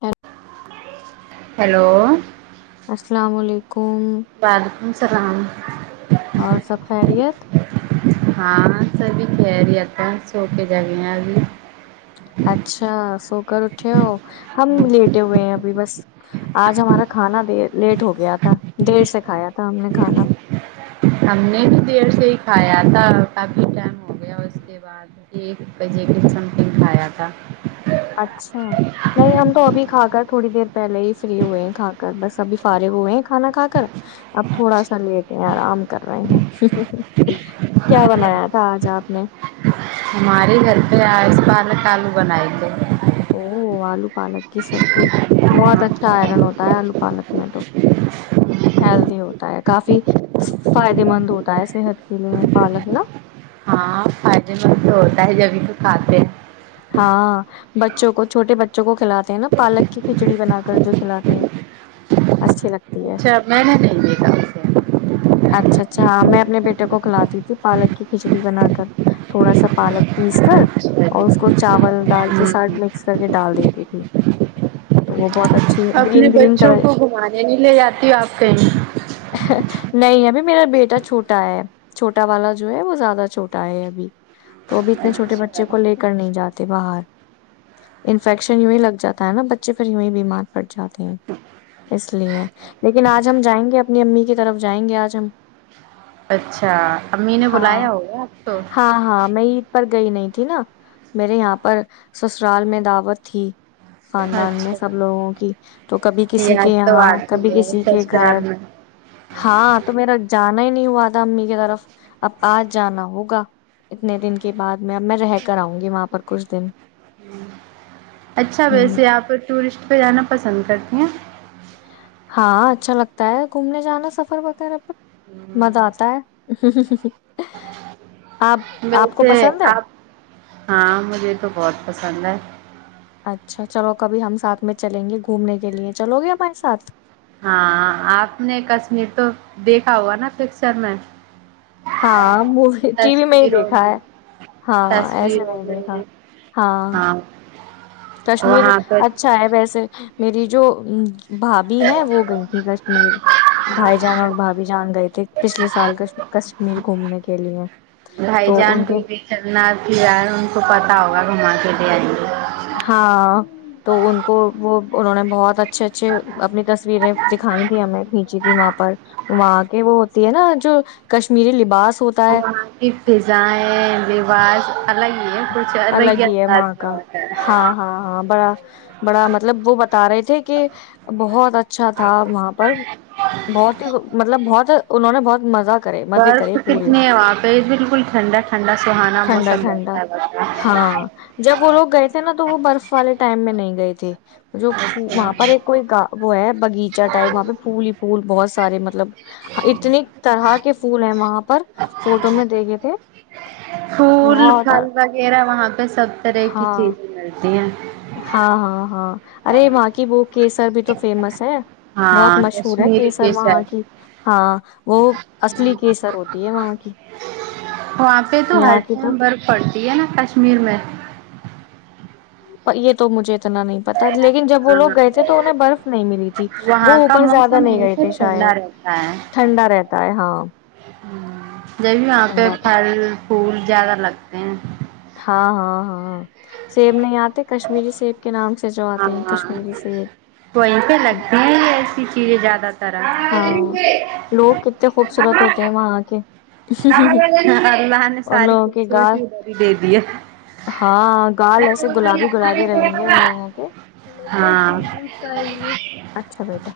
ہ [unintelligible] ہلو السلام علیکم کم وعلیکم السلام اور سب خیریت ہاں سبھی کہہ رہی اپ سو کے جگب اچھا سو کر اٹھے ہو ہم لیٹے ہوئے ہیں ابھی بس آج ہمارا کھانا د لیٹ ہو گیا تھا دیر سے کھایا تھا ہم نے کھانا ہم نے تو دیر سے ہی کھایا تھا کافی ٹائم ہو گیا اس کے بعد ایک بجے کے سمنگ کھایا تھا اچھا نہیں ہم تو ابھی کھا کر تھوڑی دیر پہلے ہی فری ہوئے ہیں کھا کر بس ابھی فارے ہوئے ہیں کھانا کھا کر اب تھوڑا سا لیٹ ہیں آرام کر رہے ہیں کیا بنایا تھا آج آپ نے ہمارے گھر پہ پالک آلو بنیں گے او آلو پالک کی سبزی بہت اچھا آئرن ہوتا ہے آلو پالک میں تو ہیلدی ہوتا ہے کافی فائدے مند ہوتا ہے صحت کے لیے پالک نا ہاں فائدے مند تو ہوتا ہے جبھی تو کھاتے ہیں ہاں بچوں کو چھوٹے بچوں کو کھلاتے ہیں نا پالک کی کھچڑی بنا کر جو کھلاتے ہیں اچھے لگتے اچھا میں نہیں دیں گے کہم سے اچھا اچھا ہاں میں اپنے بیٹے کو کھلاتی تھی پالک کی کھچڑی بنا کر تھوڑا سا پالک پیس کر اچھا جی اور اس کو چاول دال کے ہوں ساتھ مکس کر کے ڈال دیتی تھی تو وہ بہت اچھا اپنے بچوں کو گھمانے نہیں لے جاتی ہ آپ کہیں نہیں ابھی میرا بیٹا چھوٹا ہے چھوٹا والا جو ہے وہ زیادہ چھوٹا ہے ابھی تو ابھی اتنے چھوٹے بچے اچھا کو کو لے کر نہیں جاتے باہر انفیکشن یوں ہی لگ جاتا ہے نا بچے پر یوں ہی بیمار پڑ جاتے ہیں اس لیے لیکن آج ہم جائیں گے اپنی امی کی طرف جائیں گے آج ہم اچھا امی نے ہاں بلایا ہوگیا اب تو ہاں ہاں میں عید پر گئی نہیں تھی نا میرے یہاں پر سسرال میں دعوت تھی خاندان میں اچھا سب لوگوں کی تو کبھی کسی کے یاد تو یہاں آتی کبھی ہے کسی کے سسرال گھر میں ہاں تو میرا جان ہی نہیں ہوا تھا امی کی طرف اب آج جانا ہوگا اتنے دن کے بعد میں میں رہ کر آؤں گی وہاں پر کچھ دن اچھا ہوں ویسے آپ ٹورسٹ پہ جانا پسند کرتی ہیں ہاں اچھا لگتا ہے گھومنے جانا سفر وغیرہ پر مزہ ہمم، آتا ہے آپ آپ کو ویسے پسند ہے آپ ہاں مجھے تو بہت پسند ہے اچھا چلو کبھی ہم ساتھ میں چلیں گے گھومنے کے لیے چلو گے ہمارے ساتھ ہاں آپ نے کشمیر تو دیکھا ہوا نا پکچر میں ہاں موی ٹی وی میں ہی دیکھا ہے ہاں ایسے تصویروں نہیں دیکھا میں ہاں کشمیر وہاں پہ اچھا ہے ویسے میری جو بھابھی ہیں وہ گئی تھی کشمیر بھائی جان اور بھابھی جان گئے تھے پچھلے سال کش کشمیر گھومنے کے لیے بھائی تو جان ان کو کے بھی لے چلنا تیاری ہاں تو ان کو وہ انہوں نے بہت اچھے اچھے اپنی تصویریں دکھائی تیں ہمیں کھینچی تھی وہاں پر وہاں کے وہ ہوتی ہے نا جو کشمیری لباس ہوتا ہے وہاں پ بھیزائے ہے آاز الگ ہی ہے وہاں کا ہوتا ہے ہاں ہاں ہاں بڑا بڑا مطلب وہ بتا رہے تھے کہ بہت اچھا تھا وہاں پر بہت ہی مطلب بہت انہوں نے بہت مزہ کرے مزے برف کرے پورے کتنی ہے وہاں پہ بالکل ٹھنڈا ٹھنڈا سہانا ٹھنڈا موسم ٹھنڈا رہتا ہے ب ہاں جب وہ لوگ گئے تھے نا تو وہ برف والے ٹائم میں نہیں گئی تھی جو وہاں پر اچھا ایک کوئی گا وہ ہے بغیچہ ٹائپ وہاں پہ پھول ہی پھول بہت سارے مطلب اتنی طرح کے پھول ہیں وہاں پر فوٹو میں دیکھے تھے فول بہت فال بال میرا وہاں پہ سب طرح کی ہاں چیزیں ملتی [inaudible] ہاں ہاں ہاں ارے وہاں کی وہ کیسر بھی تو فیمس ہے بہت ہاں مشہور ہے کشمیر کیسر کے وہاں سائڈ کی ہاں وہ اصلی کیسر ہوتی ہے وہاں کی وہاں پہ تو ہر یہاں کی تو ٹائم برف پڑتی ہے نا کشمیر میں یہ تو مجھے اتنا نہیں پتا لیکن جب وہ ہاں لوگ گئے تھے تو انہیں برف نہیں ملی تھی وہ وہاں کا اوپر زیادہ موسم نہیں گئے ہمیشہ تھے ٹھنڈا شاید ٹھنڈا رہتا ہے ہاں ہ جی وہاں پہ ٹھنڈا تھا پل پھول زیادہ لگتے ہیں ہاں ہاں ہاں سیب نہیں آتے کشمیری سیب کے نام سے جو آتے ہیں ہاں کشمیری سیب وہیں پہ لگتے ہیں یہ ایسی چیزیں زیادہ تر ہاں لوگ کتنے خوبصورت ہوتے ہیں وہاں کے اللہ نے ان ساری لوگوں کے خص کی اد گال ہی دے دی ہے ہاں گال ایسے گلابی گلابی رہیں گے ان لوگوں کے ہاں اچھا بیٹا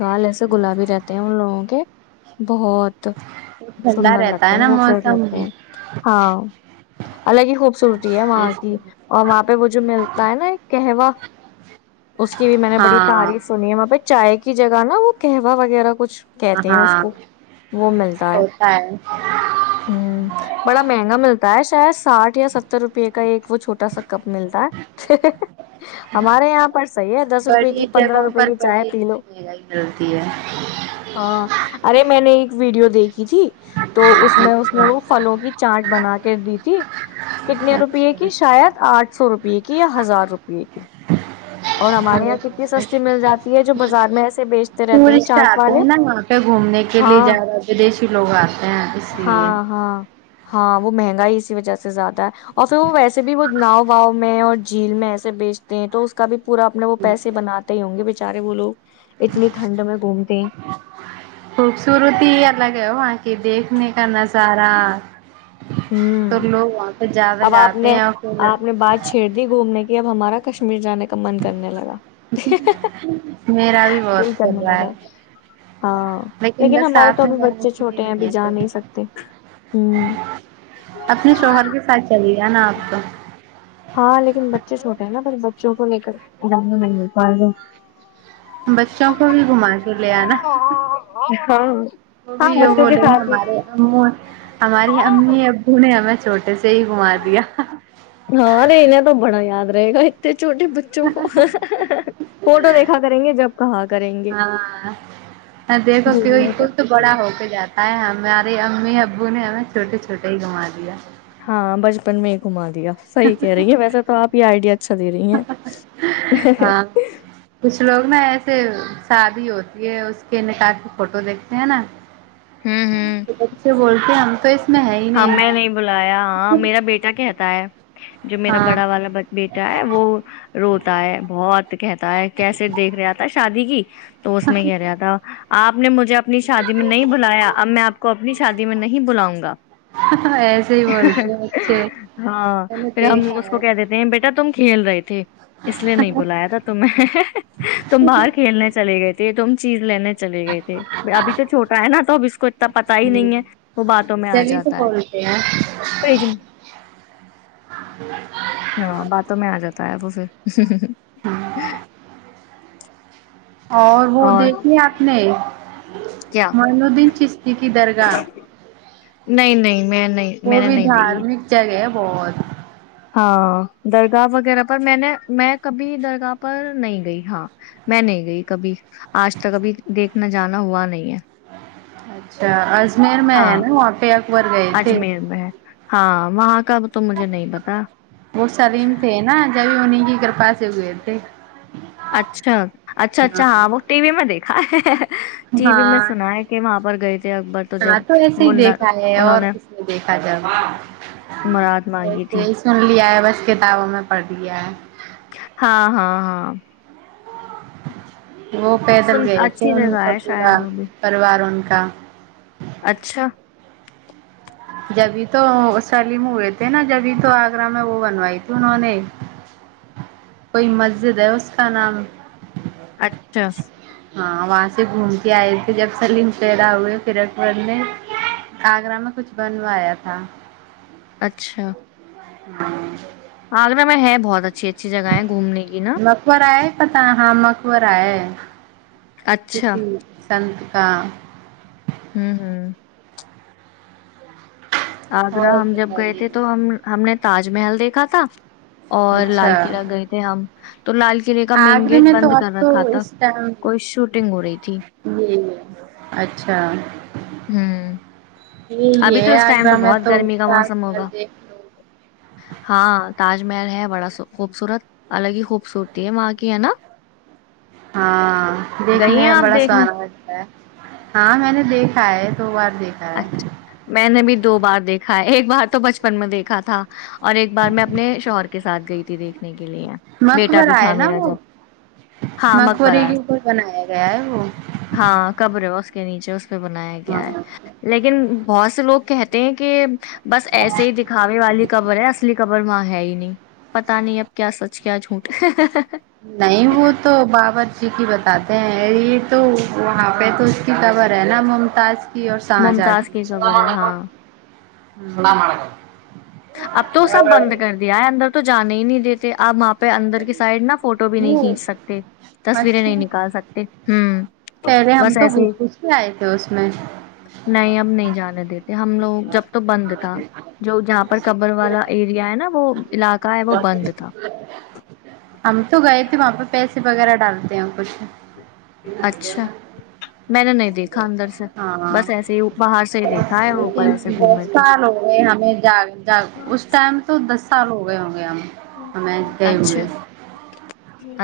گال ایسے گلابی رہتے ہیں ان لوگوں کے بہت ٹھنڈا سندر رہتا لگتے ہے ہیں نا خوبصورت موسم لگتے ہیں ہاں الگ ہی خوبصورتی ہے وہاں کی اور وہاں پہ وہ جو ملتا ہے نا ایک کہوہ اس کی بھی میں نے بڑی ہاں تعریف سنی ہے وہاں پہ چائے کی جگہ نا وہ قوہ وغیرہ کچھ کہتے ہیں اس ہاں کو وہ ملتا ہے ہ بڑا مہنگا ملتا ہے شہ ساٹھ یا ستر روپے کا ایک وہ چھوٹا سا کپ ملتا ہے ہمارے یہاں پر صحیح ہے دس روپے کی پندرہ روپئے کی چائے پی لو ہی ڈلتی ہے دے گی جی تو اس میں اس نے اچھا وہ فھلوں کی چارٹ بنا کے دی تھی کتنے اچھا روپے کی شاید آٹھ سو روپئے کی یا ہزار روپئے کی اور ہمارے یہاں کتنی سستی مل جاتی ہے جو ہازار میں ایسے بیچ ٹورسٹ آتے ہیں نا وہاں پہ گھومنے کے لیے ہاں جیادہ ودیشی لوگ آتے ہیں اس لیے ہاں ہاں ہاں وہ مہنگا ہی اسی وجہ سے زیادہ ہے اور پھر وہ ویسے بھی وہ ناؤ واؤ میں اور جھیل میں ایسے بیچتے ہیں تو اس کا بھی پورا اپنے وہ پیس بناتے ہی ہ گے سارے بول لو خوبصورتی الگ ہے ہو وہاں کی دیکھ ک نہیں کرناز رہا ہ اب آپ جاتے نے ہیں اور پھر آپ نے بات چھیڑ دی گھومنے کی یہ اب ہمارا کشمیر جانے کا من کرنے لگا میرا بھی دل بہت کر کرنے رہا ہے لگا ہاں لیکن بس ہمارے تو ساتھ میں ابھی جانے بچے کے لیے چھوٹے ہیں نہیں ابھی ہے جا کوئی سکتے ہوں اپنے شوہر کے ساتھ چل کیا نا آپ کا ہاں لیکن بچے چھوٹے ہیں نا پھر بچوں کو لے کرا نہیں بچوں کو بھی گھم لے آناا ہاں وہ بھی ہاں یہ بچوں کے بولے ساتھ ہی ہمارے او ہماری امی ابو نے ہمیں صحی کما دیا ہاں ارے انہیں تو بڑا یاد رہے گات چھوٹے بچوں کو فوٹو دیکھا کریں گے جب کہا کریں گے ہاں گھومنے کا آ ہمارے امی ابو نے ہمیں چھوٹے چھوٹے ہی گھما دیا ہاں بچپن میں گمار صحیح کہہ رہی ہیں ویسے تو آپ یہ آئیڈیا اچھا دے رہی ہیں ہاں کچھ لوگ نا ایسے شادی ہوتی ہے اس کے نکاح کی فوٹو دیکھتے ہیں نا بچے بولتے ہم تو میں ہے ہی ہاں میں نہیں بلایا ہاں میرا بیٹا کہتا ہے جو میرا ہاں بڑا والا بیٹا ہے وہ روتا ہے بہت کہتا ہے کیسے دیکھ رہا آتا شادی کی تو اس میں کہہ رہا تھا آپ نے مجھے اپنی شادی میں نہیں بلایا اب میں آپ کو اپنی شادی میں نہیں بلاؤں گا ایسے ہی بولتے ہیں بچے ہاں میں نے پھر ہم دیکھا اس کو ہے کہ دیتے ہیں بیٹا تم کھیل رہے تھے اس لیے نہیں بلایا تھا تمیں تم باہر کھیلنے چلے گئے تھے یہ تم چیز لین چلے گئے تھے ابھی تو چوٹا ہے نا تو اب اس کو اتنا پتا ہی ہمم نہیں ہے وہ باتوں میں آ جبھی جاتا تو ہے بولتے ہیں فریج میں ج جی [unintelligible] [inaudible] اور وہ دیکھ ل آپ نے کیا ہ م ادین چستتی کی [unintelligible] درگاہ نہیں نہیں میں نہیں میں نے نہیں دی کہ بہت ہاں درگاہ وغیرہ پر میں نے میں کبھی درگاہ پر نہیں گئی ہاں میں نہیں گئی کبھی آج تک ابھی دیکھنا جانا ہوا نہیں ہے اچھا اجمیر میں ہے ہاں نا وہاں پہ اکبر گئے تھے اجمیر میں ہے ہاں وہاں کا تو مجھے نہیں پتا وہ سلیم تھے نا جب انہیں کی کرپ پاس ا ہوو تھ اچھا اچھا اچھا ہاں وہ ٹی وی میں دیکھا ہے [inaudible] ٹی وی میں ہاں سنا ہے کہ وہاں پر گئے تھے اکبر جب ہاں تو ایسے ہی منا دیکھا ہے انہوں اور کچھ نے دیکھا جب مراد مانگی ایسے تھی ہی سن لیا ہے بس کتابوں میں پڑھ لیا ہے ہاں ہاں ہاں وہ پیدل سن گئے تھے اچھی ان جگہ کا ہے پورا شاید وہ بھی پریوار ان کا [inaudible] اچھا جبھی تو سلیم ہوئے تھے نا جبھی تو آگرہ میں وہ بنوائی تھی انہوں نے کوئی مسجد ہے اس کا نام اچھا ہاں وہاں سے گھوم کے آئے تھے جب سلیم پیدا ہوئے پھر اکبر نے آگرہ میں کچھ بنوایا تھا اچھا ہ عالمی میں ہے بہت اچھی اچ مکر ہے پتا ہاں م ہوور ہے ک اچھا سن کا ہوں ہوں آگرہ اور ہم جب گئے تھے بتائیے تو ہم ہم نے تاج محل دیکھا تھا اور اچھا لال قلعہ گئے تھے ہم تو لال قلعے کا مین آگرے گیٹ میں تو بند اب کر تو رکھا تھا اس ٹائم کوئی شوٹنگ ہو رہی تھی ج اچھا ہوں یہ ابھی تو یہ اس ٹائم آگرہ میں بہت تو گرمی کا چار موسم مل ہوگا دیکھ لو ہاں تاج محل ہے بڑا خوبصورت الگ ہی خوبصورتی ہے وہاں کی ہے نا ہاں گئی دیکھنے ہیں میں آپ بڑا دیکھنے سونا لگتا ہے ہاں میں نے دیکھا ہے توو اچھا میں نے بھی دو بار دیکھا ایک بار تو بچپن میں دیکھا تھا اور ایک بار میں اپنے شوہر کے ساتھ گئی تھی دیکھنے کی لیے بیٹا بھی مقبرہ ہے تھا نا میرا وہ جب ہاں مقبرے مکبرہ ہے کے اوپر بنایا گیا ہے وہ ہاں قبر اس کے نیچے اس کے اس پہ بنایا گیا ہے ہاں لیکن بہت سے لوگ کہتے ہیں کہ بس ایسے ہی دکھاوے والی خبر ہے اصلی خبر خر ماں ہے ہی نہیں پتا نہیں اب کیا سچ کیا جھوٹ نہیں وہ تو باورور جی کی بتاتے ہیں ا یہ تو وہاں پہ تو اس کی خبر ہے نا ممتاز کی اور ساہ ج آ ممتاز کی خبر ہے گی ہاں اب تو سب بند کر دیا ہے اندر تو جانے ہی نہیں دیتے آپ ماںپ پ اندر کی سائڈ نہا فوٹو بھی نہیں وہ کھینچ سکتے تصویریں اچھا نہیں نکال سکتے ہ پہلے ہم بس تو ایسے ہی گھس گھس کے آئے تھے اس میں نہیں اب نہیں جانے دیتے ہم لوگ جب تو بند تھا جو ج قبر والا ایریا ہے نا وہ علاقہ ہے وہ بند تھا ہم تو گئے تھے وہاں پہ پیسے وغیرہ ڈالتے ہیں کچھ اچھا میں نے نہیں دیکھا اندر سے ہاں بس ایسے ہی باہر سے ہی دیکھا ہے اوپر لیکن ایسے دس گھومے تھے سال ہو گئے ہمیں جاا اس ٹائم تو دس سال ہو گئے ہو گیا ہمیں گئے اچھا ہوئے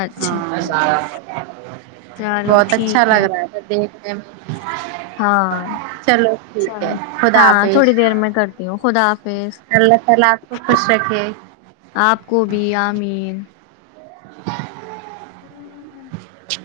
اچھا ہ چلو بہت اچھا ٹھیک لگ رہا ہے دیکھ ہاں چلو ٹھیک ہے چلو خدا ہاں حافظ تھوڑی دیر میں کرتی ہوں خدا حافظ اللہ تعالی آپکو خوش رکھے آپ کو بھی آمین [inaudible] ہ ہ ہ